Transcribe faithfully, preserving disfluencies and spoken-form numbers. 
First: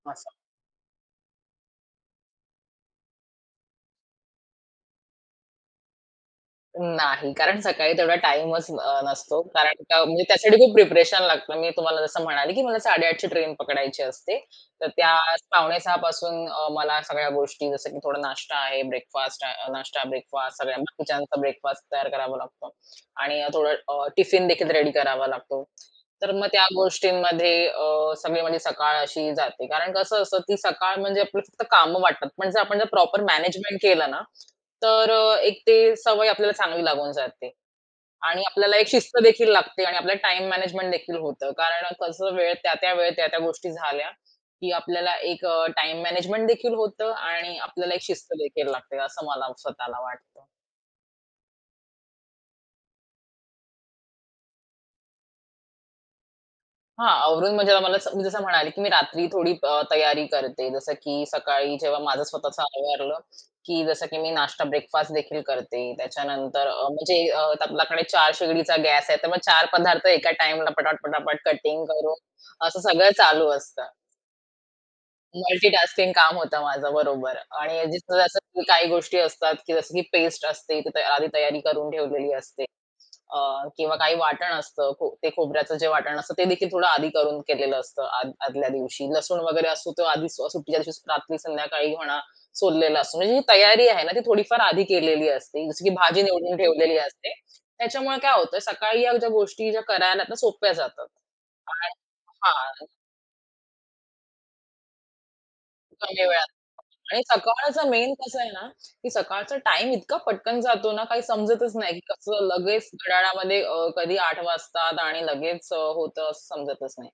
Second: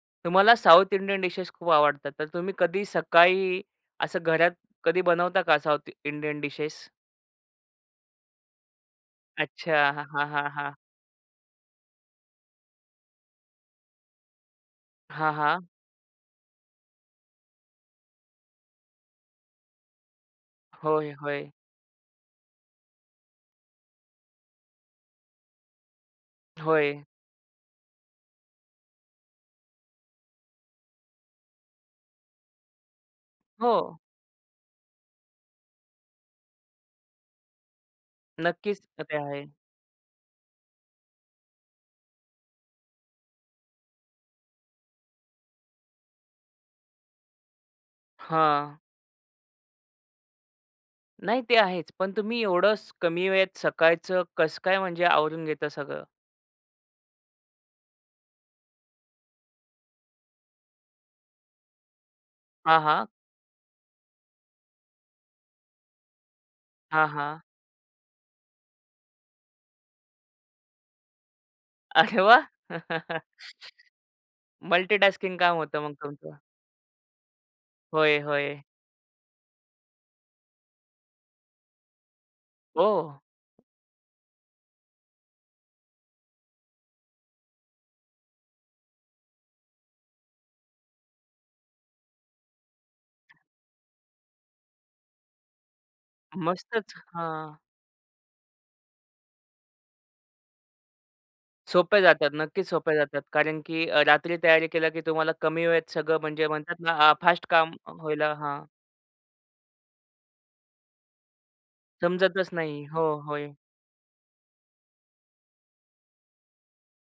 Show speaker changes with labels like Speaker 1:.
Speaker 1: असा.
Speaker 2: तुम्हाला south Indian dishes खूप आवडतात, तर तुम्ही कधी सकाळी असं घरात कधी बनवता का साउथ इंडियन डिशेस?
Speaker 1: नाही. कारण सकाळी तेवढा टाईमच अ, नसतो.
Speaker 2: अच्छा.
Speaker 1: कारण का म्हणजे
Speaker 2: हां, हां,
Speaker 1: त्यासाठी खूप
Speaker 2: हां.
Speaker 1: प्रिपरेशन लागतं. मी तुम्हाला जसं म्हणाले की मला साडे आठ ची ट्रेन पकडायची असते. तर त्या
Speaker 2: हां, हां.
Speaker 1: पावणे सहा पासून अ, मला सगळ्या गोष्टी जसं की थोडा नाश्ता आहे, ब्रेकफास्ट अ, नाष्टा, ब्रेकफास्ट सगळ्या
Speaker 2: होय,
Speaker 1: बाकीच्यांचा
Speaker 2: होय.
Speaker 1: ब्रेकफास्ट तयार करावा लागतो आणि अ, थोडा अ, टिफिनदेखील रेडी करावा लागतो. तर मग त्या
Speaker 2: होय.
Speaker 1: गोष्टींमध्ये अ, सगळी म्हणजे सकाळ अशी जाते कारण अ, कसं असतं, की सकाळ म्हणजे आपलं फक्त कामं वाटतात. पण जर आपण जर प्रॉपर मॅनेजमेंट
Speaker 2: हो.
Speaker 1: केलं ना, तर अ, एक ते सवय आपल्याला चांगली लागून जाते आणि आपल्याला
Speaker 2: नक्कीच
Speaker 1: एक
Speaker 2: तर ते आहे.
Speaker 1: शिस्तदेखील लागते आणि आपल्याला टाईम मॅनेजमेंट देखील होतं. कारण कसं वेळ त्या-त्या वेळ, त्या-त्या गोष्टी झाल्या, की आपल्याला एक अ, टाईम मॅनेजमेंट देखील होतं आणि आपल्याला एक शिस्त देखील
Speaker 2: हां.
Speaker 1: लागते, असं मला स्वतःला वाटतं.
Speaker 2: नाही ते आहेच, पण तुम्ही एवढंच कमी वेळेत सकाळचं कसं काय म्हणजे आवरून घेता सगळं?
Speaker 1: हां, आवरून म्हणजे आम्हाला स मी जसं म्हणाले, की मी रात्री थोडी अ, तयारी करते. जसं की सकाळी जेव्हा माझं स्वतःचं
Speaker 2: हां, हां.
Speaker 1: आवरलं, की जसं की मी नाश्ता ब्रेकफास्ट देखील करते. त्याच्यानंतर अ,
Speaker 2: हां,
Speaker 1: म्हणजे अ,
Speaker 2: हां.
Speaker 1: आपल्याकडे चार शेगडीचा गॅस आहे, तर मग चार पदार्थ एका टाईमला पटापट-पटापट कटिंग करून
Speaker 2: अरे वाह!
Speaker 1: असं सगळं चालू असतं.
Speaker 2: मल्टीटास्किंग काम होतं मग
Speaker 1: मल्टीटास्किंग काम
Speaker 2: तुमचं.
Speaker 1: होतं माझं, बरोबर आणि जिथ
Speaker 2: होय,
Speaker 1: जसं
Speaker 2: होय.
Speaker 1: काही गोष्टी असतात, जसं की पेस्ट असते, तर ते आधी तयारी करून ठेवलेली असते
Speaker 2: हो.
Speaker 1: अ, किंवा काही वाटण असतं, खो ते खोबऱ्याचं जे वाटण असतं, तेदेखील थोडं आधी करून केलेलं असतं. आद आदल्या दिवशी लसूण वगैरे असतो, तो आधी अ, सुट्टीच्या दिवशी रात्री संध्याकाळी म्हणा सोललेला असतो. म्हणजे ही तयारी आहे ना, ती थोडीफार आधी केलेली असते. जसं की भाजी निवडून
Speaker 2: मस्तच,
Speaker 1: ठेवलेली असते.
Speaker 2: हां.
Speaker 1: त्याच्यामुळे काय होतंय, सकाळी या ज्या गोष्टी ज्या करायला ना सोप्या जातात. काय
Speaker 2: सोप्या जातात, नक्कीच
Speaker 1: हां.
Speaker 2: सोप्या जातात कारण की अ, रात्री तयारी केल्या की तुम्हाला कमी वेळेत सगळं
Speaker 1: कमी वेळात
Speaker 2: म्हणजे म्हणतात ना, अ,
Speaker 1: आणि
Speaker 2: फास्ट काम
Speaker 1: सकाळचं मेन
Speaker 2: होईल
Speaker 1: कसं आहे
Speaker 2: हां.
Speaker 1: ना, की सकाळचा टाईम इतका पटकन जातो ना, काही समजतच नाही. कसं
Speaker 2: समजतच नाही.
Speaker 1: लगेच
Speaker 2: हो, होय.
Speaker 1: घड्याळामध्ये अ, कधी आठ वाजतात आणि लगेच अ, होतं असं समजतच नाही.